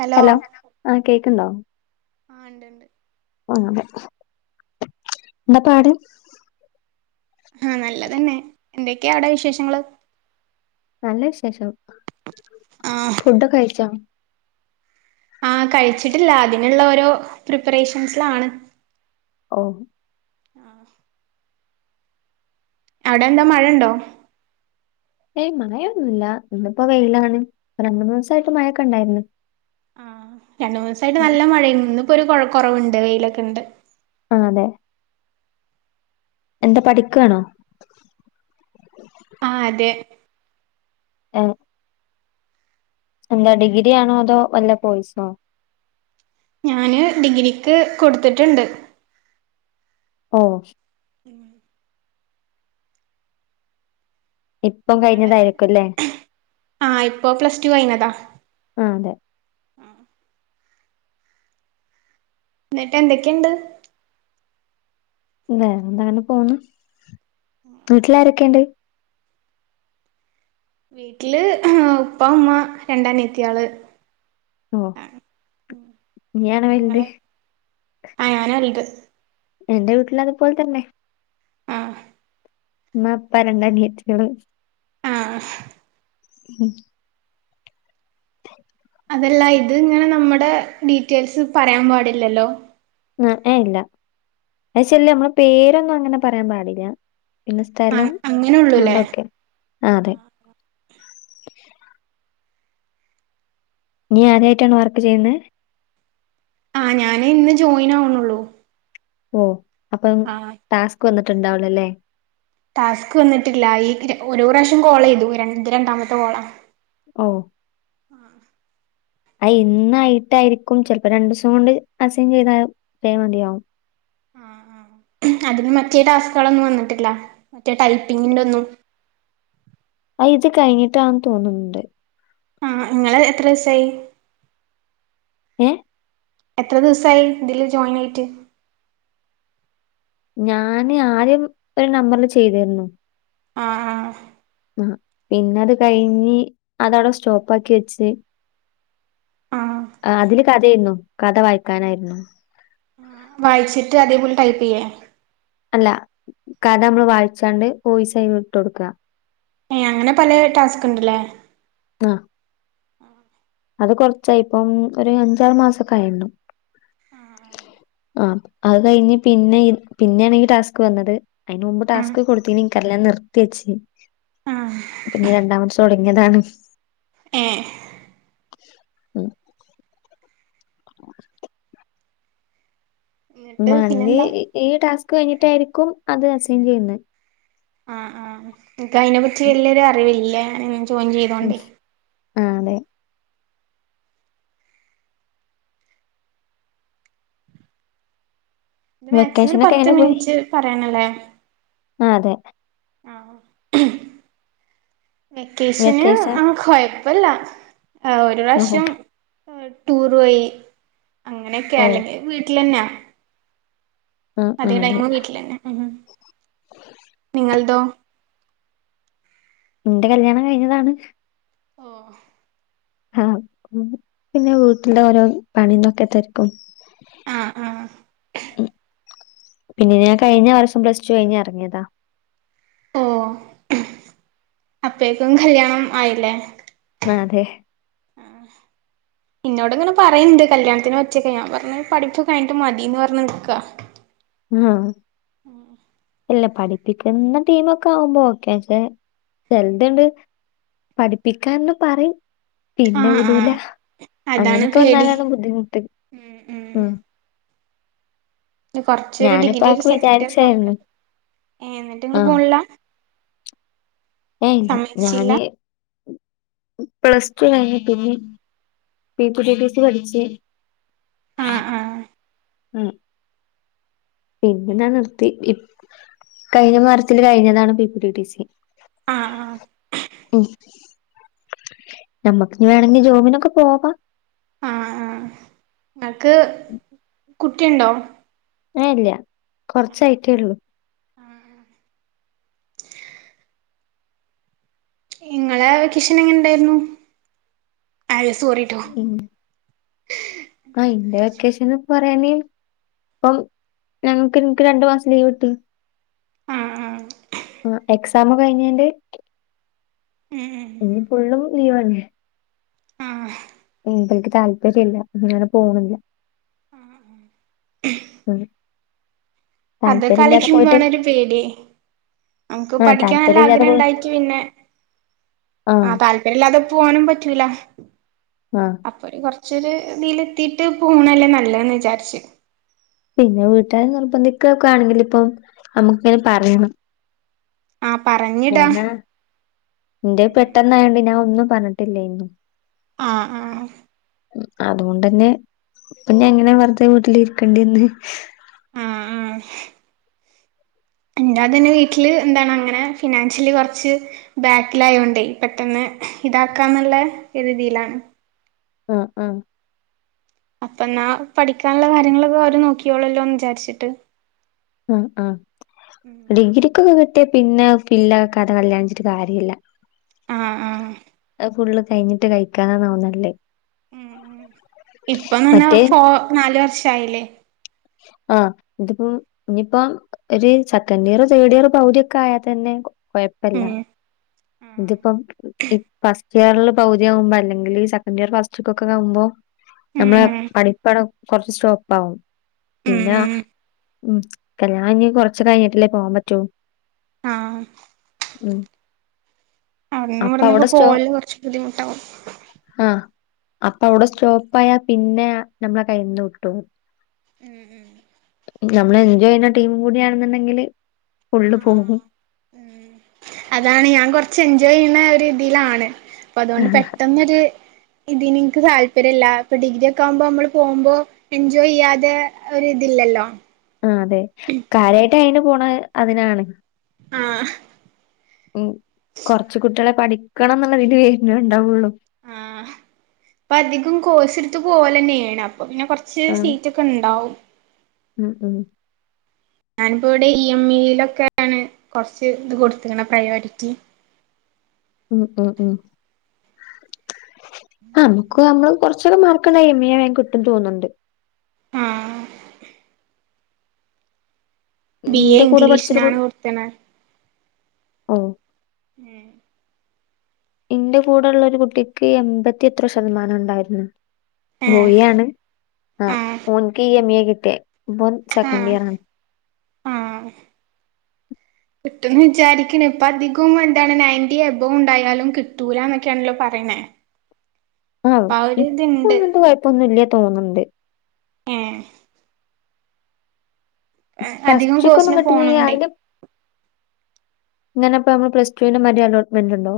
Hello hello ആ കേക്ക്ണ്ടോ ആ ണ്ട് ണ്ട് അങ്ങനെ ന്താ പാട് ആഹ നല്ലതന്നെ എന്തൊക്കെയ അവിടെ വിശേഷങ്ങള് നല്ല വിശേഷം ആഹ് ഫുഡോക്കെ കഴിച്ചോ ആ കഴിച്ചിട്ടില്ല അതിനുള്ള ഓരോ പ്രിപ്പറേഷൻസിലാണ് ഓ ആഹ അടെ എന്താ മഴ ഉണ്ടോ ഏയ് മഴയൊന്നുല്ല ഇന്നിപ്പോ വെയിലാണ് രണ്ട് മുന്നിസയിട്ട് മഴൊക്കെ ഉണ്ടായിരുന്നു രണ്ടു മുന്നിസയിട്ട് നല്ല മഴ ഇന്ന് പ്പോര് ഒരു കോയ കൊറവ്ണ്ട് വെയിലൊക്കെണ്ട് ആ അതെ എന്താ പഠിക്കണോ ആ അതെ എ എന്താ ഡിഗ്രി ആണോ അതോ വല്ല കോയ്സോ ഞാന് ഡിഗ്രിക്ക് കൊടുത്തിട്ട്ണ്ട് ഓ ഉം ഇപ്പം കഴിഞ്ഞതായിരിക്കുംല്ലേ ആ ഇപ്പോൾ പ്ലസ് ടു കഴിഞ്ഞ താ ആഹ് അതെ ന്നിട്ട് എന്തൊക്കെയുണ്ട് വേറെ എന്താ അങ്ങനെ പോണ് വീട്ടിലാരൊക്കെയുണ്ട് വീട്ടില് ഉപ്പ ഉമ്മ രണ്ട് അ നീയ ത്തിയാള് ഓ ആഹ് നീയാണ് വലുത് നിങ്ങളെ ആ ഞാന വലുത് എന്റെ വീട്ടിൽ അതുപോലെ തന്നെ ആഹ് മ്മ പ്പ രണ്ട് അനിയത്തിയാള് ആഹ് ഉം [inaudible] അതല്ല ഇത് ഇങ്ങനെ നമ്മടെ ഡീറ്റെയിൽസ് പറയാൻ പാടില്ലല്ലോ എ ഏഹ് ഇല്ല അയ്ച്ചാല് നമ്മള പേരൊന്നും അങ്ങനെ പറയാൻ പാടില്ല പിന്നെ സ്ഥലം ആഹ് അങ്ങനെള്ളൂല്ലേ അതൊക്കെ ആഹ് അതെ നീ ആദ്യായിട്ടാണ് വർക്ക് ചെയ്യുന്നേ ആഹ് ഞാന് ഇന്ന് ജോയിൻ ആവുന്നുള്ളൂ ഓഹ് അപ്പം ടാസ്ക് വന്നിട്ടുണ്ടാവുലാലെ ടാസ്ക് വന്നിട്ടില്ല ഈ ഗ്രു ഒരു പ്രാവശ്യം കോളിതു ഇത്‌ രണ്ടാമത്തെ കോളാ ഓഹ് അത് ഇന്നായിട്ടായിരിക്കും ചെലപ്പോ രണ്ടുസം കൊണ്ട് അസൈൻ ചെയ്ത വേറെഡിയാകും അതിന് മറ്റേ ടാസ്കുകളൊന്നും വന്നിട്ടില്ല മറ്റേ ടൈപ്പിങ്ങിന്റെ ഒന്നും അത് ഇത് കഴിഞ്ഞിട്ടാന്ന് തോന്നുന്നുണ്ട് ആഹ് ഇങ്ങള് എത്ര ഈസായി ഏഹ് എത്ര ദിവസമായി ഇതില് ജോയിൻ ആയിട്ട് ഞാന് ആദ്യം ഒരു നമ്പറില് ചെയ്തീർന്നു ആഹ് ആഹ് ആഹ് പിന്നത് കഴിഞ്ഞ് അതവടെ സ്റ്റോപ്പ് ആക്കി വെച്ച് ആഹ് അതില് കഥെരുന്നു കഥ വായിക്കാനായിരുന്നു വായിച്ചിട്ട് അതേപോലെ ടൈപ്പീയ്യേ അല്ല കഥ നമ്മള് വായിച്ചാണ്ട് ഓയിസായി വിട്ടൊട്ക്കാ ഏഹ് അങ്ങനെ പലേ ടാസ്ക്ണ്ട്ലേ ആഹ് ആഹ് അത് കൊറച്ചായിപ്പം ഒരു അഞ്ചാറ് മാസൊക്കെ ആയിണ്ടാവും ആഹ് അത് കഴിഞ്ഞ് പിന്നെ പിന്നേണ് ഈ ടാസ്ക് വന്നത് അതിന് മുമ്പ് ആഹ് ടാസ്ക് കൊടുത്തിനോ ഇന്ക്ക് അറീല ഞാൻ നിർത്തി വച്ച് ആഹ് പിന്നെ രണ്ടാമത്ത് തൊടങ്ങിയതാണിത് ഏഹ് ഉം എന്നിട്ട് വാണെങ്കി പിന്നെന്താ ഈ ടാസ്ക് കയിഞ്ഞിട്ടായിരിക്കും അത് അസൈൻ ചെയ്യുന്നേ ആഹ് ആഹ് ക്കഅയിനെപ്പറ്റി വല്ല്യെരു അറിവില്ല ജോയിൻ ഉം ചെയ്തോണ്ടേയ് ആഹ് അതെ ഇത് മാക്സിമം ഒരു വെക്കേഷനൊക്കെ പത്ത് എങ്ങനെ പോയി മിനിറ്റ് പറയാനല്ലേ ആഹ് അതെ ആഹ് വെക്കേഷന് വെക്കേഷൻ ആഹ് കൊയപ്പല്ല ആഹ് ഒരു ഓഹോ പ്രാവശ്യം ടൂർ പോയി അങ്ങനെക്കെ ഓഹ് അല്ലെങ്കിൽ വീട്ടിലന്നെ ആഹ് അതിക ആഹ് അതെ ടൈമും വീട്ടിലന്നെ നിങ്ങളതോ ഇന്റെ കല്യാണം കഴിഞ്ഞതാണ് ഓഹ് ആഹ് പിന്നെ വീട്ടിന്റെ ഓരോ പണിതൊക്കെ തെരക്കും ആഹ് ആഹ് പിന്നെ ഞാൻ കഴിഞ്ഞ വർഷം പ്ലസ്റ്റു കഴിഞ് എറങ്ങിയതാ ഓഹ് അപ്പേക്കും കല്യാണം ആയില്ലേ ആഹ് അതെ [inaudible] ഇന്നോട്ങ്ങനെ പറയ്ണ്ട് കല്യാത്തിനെ പറ്റിയൊക്കെ ഞാൻ പറഞ്ഞ് പഠിപ്പ് കഴിഞ്ഞിട്ട് മതീന്ന് പറഞ് നിക്കാ ആഹ് ഉ ഇല്ല പഠിപ്പിക്കുന്ന ടീമ് ഒക്കെ ആവുമ്പോ ഓക്കെ പക്ഷെ ചെലത്ണ് പഠിപ്പിക്കാന്ന് പറയും പിന്നെ ആഹ് വിടൂല. ആഹ് അതാണ് അങ്ങനെയൊക്കെ പേടി വന്നാലാണ് ബുദ്ധിമുട്ട് ഉം ഉം ഇത് കുറച്ച ഒരു ഞാനിപ്പോ ഡിഗ്രി ഒരു ആക്ക് സെക്കൻഡ് ഇയർ വിചാരിച്ചായിരുന്നു കംപ്ലീട്ട് ഏ എന്നിട്ട് ഇങ്ങള് പോണില്ല? ഏയ് ഇല്ല സമ്മതിച്ചില്ല ഞാന്. പ്ലസ് ടു കഴിഞ്ഞി ക്കേനി ആ പി പിടി ടി സി പഠിച്ച്. ആഹ് ആഹ് ഉം പിന്നെ ഞാൻ നിർത്തി ഇ കഴിഞ്ഞ മാർച്ചിൽ കഴിഞ്ഞതാണ് P P D D C. ആഹ് ആഹ് ഉം ഞമ്മക്ക് വേണെങ്കിൽ ജോബിനൊക്കെ പോവാ. ആഹ് ആഹ് ഇങ്ങക്ക് കുട്ടിയുണ്ടോ? ഏഹ് ഇല്ല കുറച്ചായിട്ടേ ഒള്ളൂ. ഇങ്ങളെ വെക്കേഷൻ എങ്ങനെയുണ്ടായിരുന്നു അയ് സോറി. ഉം ആ ഇന്റെ വെക്കേഷൻ ഇപ്പ പറയാന് അപ്പം ഞങ്ങക്ക് എനിക്ക് രണ്ടു മാസം ലീവ് കിട്ടി. ആഹ് ആഹ് ആഹ് എക്സാം കഴിഞ്ഞിന്റെ. ഇനീ ഫുള്ളും ലീവന്നെ ആ അപ്പം എനിക്ക് താല്പര്യല്ല അങ്ങനെ പോണില്ല. മ് അത് ഒക്കെ ആലോചിച്ചുമ്പളാണൊരു പേടി. നമക്ക് ആഹ് പഠിക്കാൻ നല്ല താല്പര്യം ഇല്ലാതെ ആഗ്രഹം പോയി ഉണ്ടായിട്ട് പിന്നെ. ആ ആഹ് താല്പര്യം ഇല്ലാതെ പോവാനും പറ്റുല. ആഹ് കൊറചൊരു ഇതിൽ എത്തിട്ട് പോണതല്ലേ നല്ലത്ന്ന് വിചാരിച്ചു. പിന്നെ വീട്ടുകാര് നിർബന്ധിക്ക ഒക്കെ ആണെങ്കിൽ ഇപ്പം നമ്മുക്ക് ഇങ്ങനെ പറയണം. ആഹ് പറഞ് ഞാനാ ഇന്റെ പെട്ടെന്നായോണ്ട് ഞാൻ ഒന്നും പറഞ്ഞിട്ടിലേനി. ആഹ് ആഹ് അതുകൊണ്ടന്നെ പിന്നെ ഇങ്ങനെ വെറുതെ വീട്ടിൽ ഇരിക്കണ്ടി വന്ന് ആഹ് ആഹ് എന്റാതന്നെ വീട്ടില് എന്താണ് അങ്ങനെ ഫിനാൻഷ്യലി കൊർച്ച് ബാക്കിലായൊണ്ടേ പെട്ടെന്ന് ഇതാക്കാന്നുള്ള ഒരീതീയിലാണ്. ആഹ് ആഹ് അപ്പന്നാ പഠിക്കാനുള്ള കാര്യങ്ങളൊക്കെ ഓര് നോക്കിയോളെല്ലോന്ന് വിചാരിച്ചിട്ട്. ഉം ആഹ് ഡിഗ്രിക്കൊക്കെ കിട്ടിയ പിന്നെ അത് ഫില്ലാകാതെ കല്യാണിച്ചിട്ട് കാര്യല്ല. ആഹ് ആഹ് അത് ഫുള്ള് കഴിഞ്ഞിട്ട് കഴിക്കാന്നന്നാവുന്നല്ലേ. ഉം ഉം ഇപ്പം തന്നെ മറ്റേ ഫോ നാലു വർഷായില്ലേ? ആഹ് ഇതിപ്പം ഇനിയിപ്പം. ഒരു സെക്കൻഡ് ഇയറ് തേർഡ് ഇയറ് പൗധിയൊക്കെ ആയാൽ തന്നെ കൊഴപ്പല്ല. ഉം ഇതിപ്പം ഈ ഫസ്റ്റ് ഇയറിൽ പൗതി ആവുമ്പോ അല്ലെങ്കിൽ സെക്കൻഡ് ഇയർ ഫസ്റ്റ് കൊക്കെ ആവുമ്പോ. ഉം നമ്മളെ ഉം പഠിപ്പവിടെ കൊറച്ച് സ്റ്റോപ്പ് ആവും ഉം പിന്ന ഉം ഉം കല്യാണം കഴിഞ് കൊറച്ച് കഴിഞ്ഞിട്ടല്ലേ പോവാൻ പറ്റൂ? ആഹ് ഉം അവ്ട്ന്നും അപ്പൊ ഇവ്ടുന്നൊക്കെ അവിടെ സ്റ്റോ പോവൽ കുറച്ച് ബുദ്ധിമുട്ടാവും ആഹ് അപ്പ അവിടെ സ്റ്റോപ്പായാ പിന്നെ നമ്മളെ കയിന്ന് വിട്ടോവും ഉം ഉം നമ്മൾ എൻജോയ് ചെയ്യുന്ന ടീമും കൂടിയാണെന്നുണ്ടെങ്കില് ഫുള്ള് പോകും ഉം അതാണ് ഞാൻ കൊറച്ച് എൻജോയ് ചെയ്യുന്ന ഒരു ഇതിയിലാണ് അപ്പൊ അതുകൊണ്ട് ആഹ് പെട്ടെന്നൊരു ഇതിന് ഇൻക്ക് താല്പര്യം ഇല്ല അപ്പൊ ഡിഗ്രി ഒക്കെ ആകുമ്പോ നമ്മള് പോകുമ്പോ എൻജോയ് ചെയ്യാതെ ഒര് ഇതില്ലല്ലോ ആഹ് അതെ കാര്യാട്ട് അയിന് പോണെ അതിനാണ് ആഹ് ഉം കൊർച്ച് കുട്ട്യാളെ പഠിക്കണംന്നുള്ളതിന് വെര്ണേ ഉണ്ടാവുള്ളൂ ആഹ് അപ്പ അധികം കോസ് എടുത്ത് പോലെന്നെയാണം അപ്പ പിന്നെ കൊർച്ച് ആഹ് സീറ്റൊക്കെ ഇണ്ടാവും ഉം ഉം ഞാനിപ്പോൾ ഇവിടെ ഇ എം ഇയിലൊക്കെയാണ് കൊർച്ച് ഇത് കൊട്ത്ത്ക്ക്ണെ പ്രയോരിറ്റി ഉം ഉം ഉം അംക്ക് അംളു കൊറച്ചൊക്കെ മാർക്കടെ ഐ എം എ ആയി കിട്ടുന്നു തോന്നുണ്ട് ആഹ് ബി എ എന്റെ കൂടെ പഠിച്ചൊരു കു ഇംഗ്ലീഷിനാണ് കൊടുത്തണ ഓ ഉം ഇന്റെ കൂടെ ഉള്ള ഒരു കുട്ടിക്ക് എൺമ്പത്തി എത്രോ ശതമാനം ഉണ്ടായിരുന്നു ഏഹ് ബോയിയാണ് ആഹ് ഓൻക്ക് ഈ എ മ്മിയ കിട്ടിയെ ഇപ്പൊ സെക്കൻഡ് ആഹ് ഇയർ ആണ് ആഹ് [unintelligible] കിട്ടുംന്ന് വിചാരിക്ക്ണ് ഇപ്പ അധികം എന്താണ് നയൻ്റി എബൗ ഉണ്ടായാലും കിട്ടൂലന്നൊക്കെയാണല്ലോ പറയ്ണേ ആഹ് ഇപ്പൊന്നു അങ്ങൻത്തെ കൊഴപ്പൊന്നുല്ല തോന്ന്ണ്ട് ഏഹ് അധികം പസ്ച്ക്കൊന്നും കോഴ്സിന് കിട്ടുന്ന പോണോണ്ടേ അയ്ന്റെ ഇങ്ങനെപ്പ നമ്മള് പ്ലസ്ടുവിന്റെമാരി അലോ്മന്റ് ഉണ്ടോ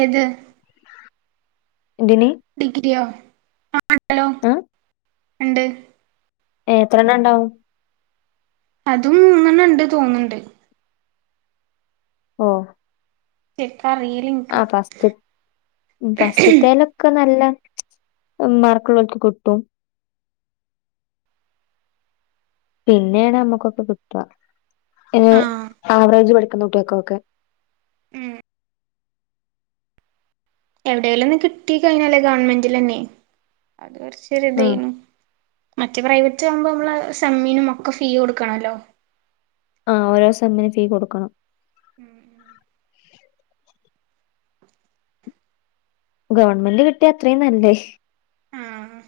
ഏത് ഇതിന് ഡിഗ്രിയോ ആഹ് ണ്ടല്ലോ ആഹ് ഉണ്ട് ഏഹ് എത്ര എണ്ണം ഉണ്ടാവും അതും ഇങ്ങനെ ഉണ്ട് തോന്ന്ണ്ണ്ട് ഓഹ് [unintelligible] ആഹ് പസ്‌റ്റ് പസ്റ്റ്ത്തേല ക്ക നല്ല മാർക്ക്ള്ളോൽക്ക് കിട്ടും പിന്നെയാണ് നമ്മുക്കൊക്കെ കിട്ട ആ [unintelligible] ആവറേജ് പഠിക്കുന്ന കുട്ടിയാക്കൊക്കെ ഉം എവിടേലുംന്ന് കിട്ടി കഴിഞ്ഞാല്ലേ ഗവണ്മെൻ്റിലന്നെ അത് ആഹ് കൊർച്ചൊരുതെയ്നു. മറ്റ പ്രൈവറ്റ് ആവുമ്പോ നമ്മള് സെമ്മീനും ഒക്കെ ഫീ കൊടുക്കണല്ലോ ആഹ് ഓരോ സെമ്മ്ന് ഫീ കൊടുക്കണം ഉം ഗവൺമെന്റ് കിട്ടിയ അത്രേയും നല്ലേ ആഹ്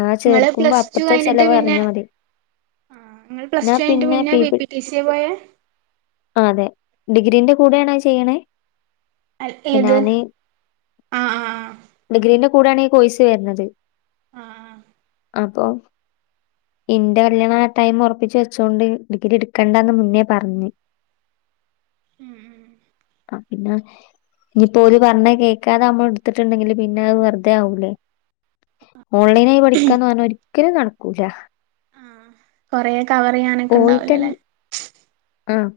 ആ ഇങ്ങള് ചേർക്കുമ്പോ പ്ലസ് ടു അപ്പത്തെ കഴിഞ്ഞിട്ട് ചെലവ് പിന്നെ അറിഞ്ഞാ മതി നിങ്ങള് പ്ലസ ടു കഴിഞ്ഞിട്ട് പിന്നെ ബി പി ടി സിയെ പോയ ആഹ് അതെ ഡിഗ്രീന്റെ കൂടെ ആണേ ചെയ്യ്ണേ പ്പ ഏത് ഞാന് ആ ആ ഡിഗ്രീന്റെ കൂടേണ് ഈ കോഴ്സ് വരുന്നത് ആഹ് അപ്പം ഇന്റെ കല്യാണം ആ ടൈമ് ഒർപ്പിച്ച് വെച്ചോണ്ട് ഡിഗ്രി എടുക്കണ്ടാന്ന് മുന്നേ പറഞ്ഞ് [unintelligible] ഉം അപിന്നാണേ ഇനിപ്പോര് പർഞ്ഞ കേക്കാതെ നമ്മളടുത്തിട്ടുണ്ടെങ്കില് പിന്നെ അത് വെർതെ ആവൂലേ ഓൺലൈനായി പഠിക്കാന്ന് പർഞ്ഞാ ഒരിക്കലും നടക്കൂല ആഹ് കൊറേ കവറെയ്യാനക്കെ പോയിട്ടെൻ ണ്ടാവൂലല്ലേ ആഹ്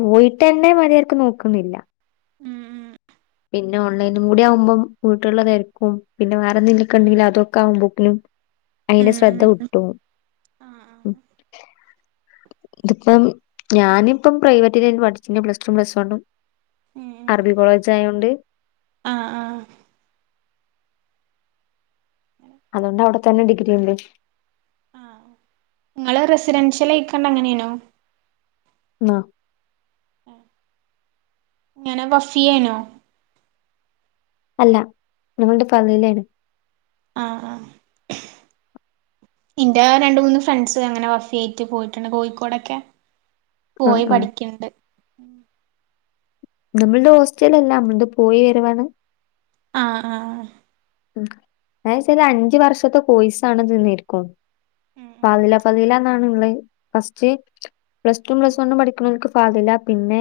പോയിട്ടന്നെ മരിയാതിക്ക് നോക്കുന്നില്ല [unintelligible] പിന്നോൺലൈനും കൂടി ആവുമ്പം വീട്ടിൽള്ള തെരക്കും പിന്നെ വേറെന്തെങ്കിൽക്കണ്ടെങ്കിൽ അതൊക്കെയാകുമ്പോക്കിനും അയിന്റ ശ്രദ്ധ വിട്ടോവും ആഹ് ആഹ് ഉം ഇതിപ്പം ഞാനിപ്പം പ്രൈവറ്റിലേ നി പഠ്ച്ചിനെ പ്ലസ് ടും പ്ലസ് വണ്ണും അറബിക്കോളേജായോണ്ട് ആഹ് ആഹ് [inaudible] അതോണ്ട് അവ്ട്ത്തന്നെ ഡിഗ്രി ഇല്ലേ ഇങ്ങള് റെസിഡൻഷ്യലയ്ക്കാണ്ട് അങ്ങനേനോ ന്ന ഏഹ് ഇങ്ങനെ വഫിയേനോ അല്ല ഞങ്ങളുടെ ഫാമിലി ആണ് ആഹ് ആഹ് ഇൻ്റെ രണ്ട് മൂന്ന് ഫ്രണ്ട്സ് അങ്ങനെ വഫിയായിറ്റ് പോയിട്ടുണ്ട് കോയിക്കോടൊക്കെ ആഹ് പോയി ആഹ് പഠിക്ക്‌ണ്ട് നമ്മൾടെ ഹോസ്റ്റലല്ല അമ്മൾത് പോയി വരവാണ് ആഹ് ആഹ് ഉം അയ് ശെരി അഞ്ചു വർഷത്തെ കോയിസാണ്ത് ന്നിരിക്കും ഉം ഫാളീല ഫളീല എന്നാണ്ള്ളെ ഫസ്റ്റ് പ്ലസ് റ്റും ഉം പ്ലസ് വണ്ണും പഠിക്കുന്നോര്ക്ക് ഫാളില പിന്നെ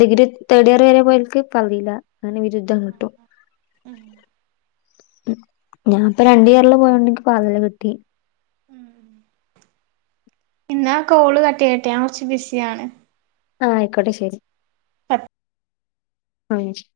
ഡിഗ്രി തേഡിയർ വരെ പോയോർക്ക് ഫളീല അങ്ങനെ ബിരുദ്ധം കിട്ടും ഉം ഉം ഞാപ്പ രണ്ടിയറില് പോയോണ്ടിക്ക് ഫാളില കിട്ടി ഊ ഇന്നാ കോള് കട്ടയട്ടെ ഞാൻ കൊറച്ച് ബിസിയാണ് ആഹ് ആയിക്കോട്ടെ ശെരി [unintelligible] [unintelligible]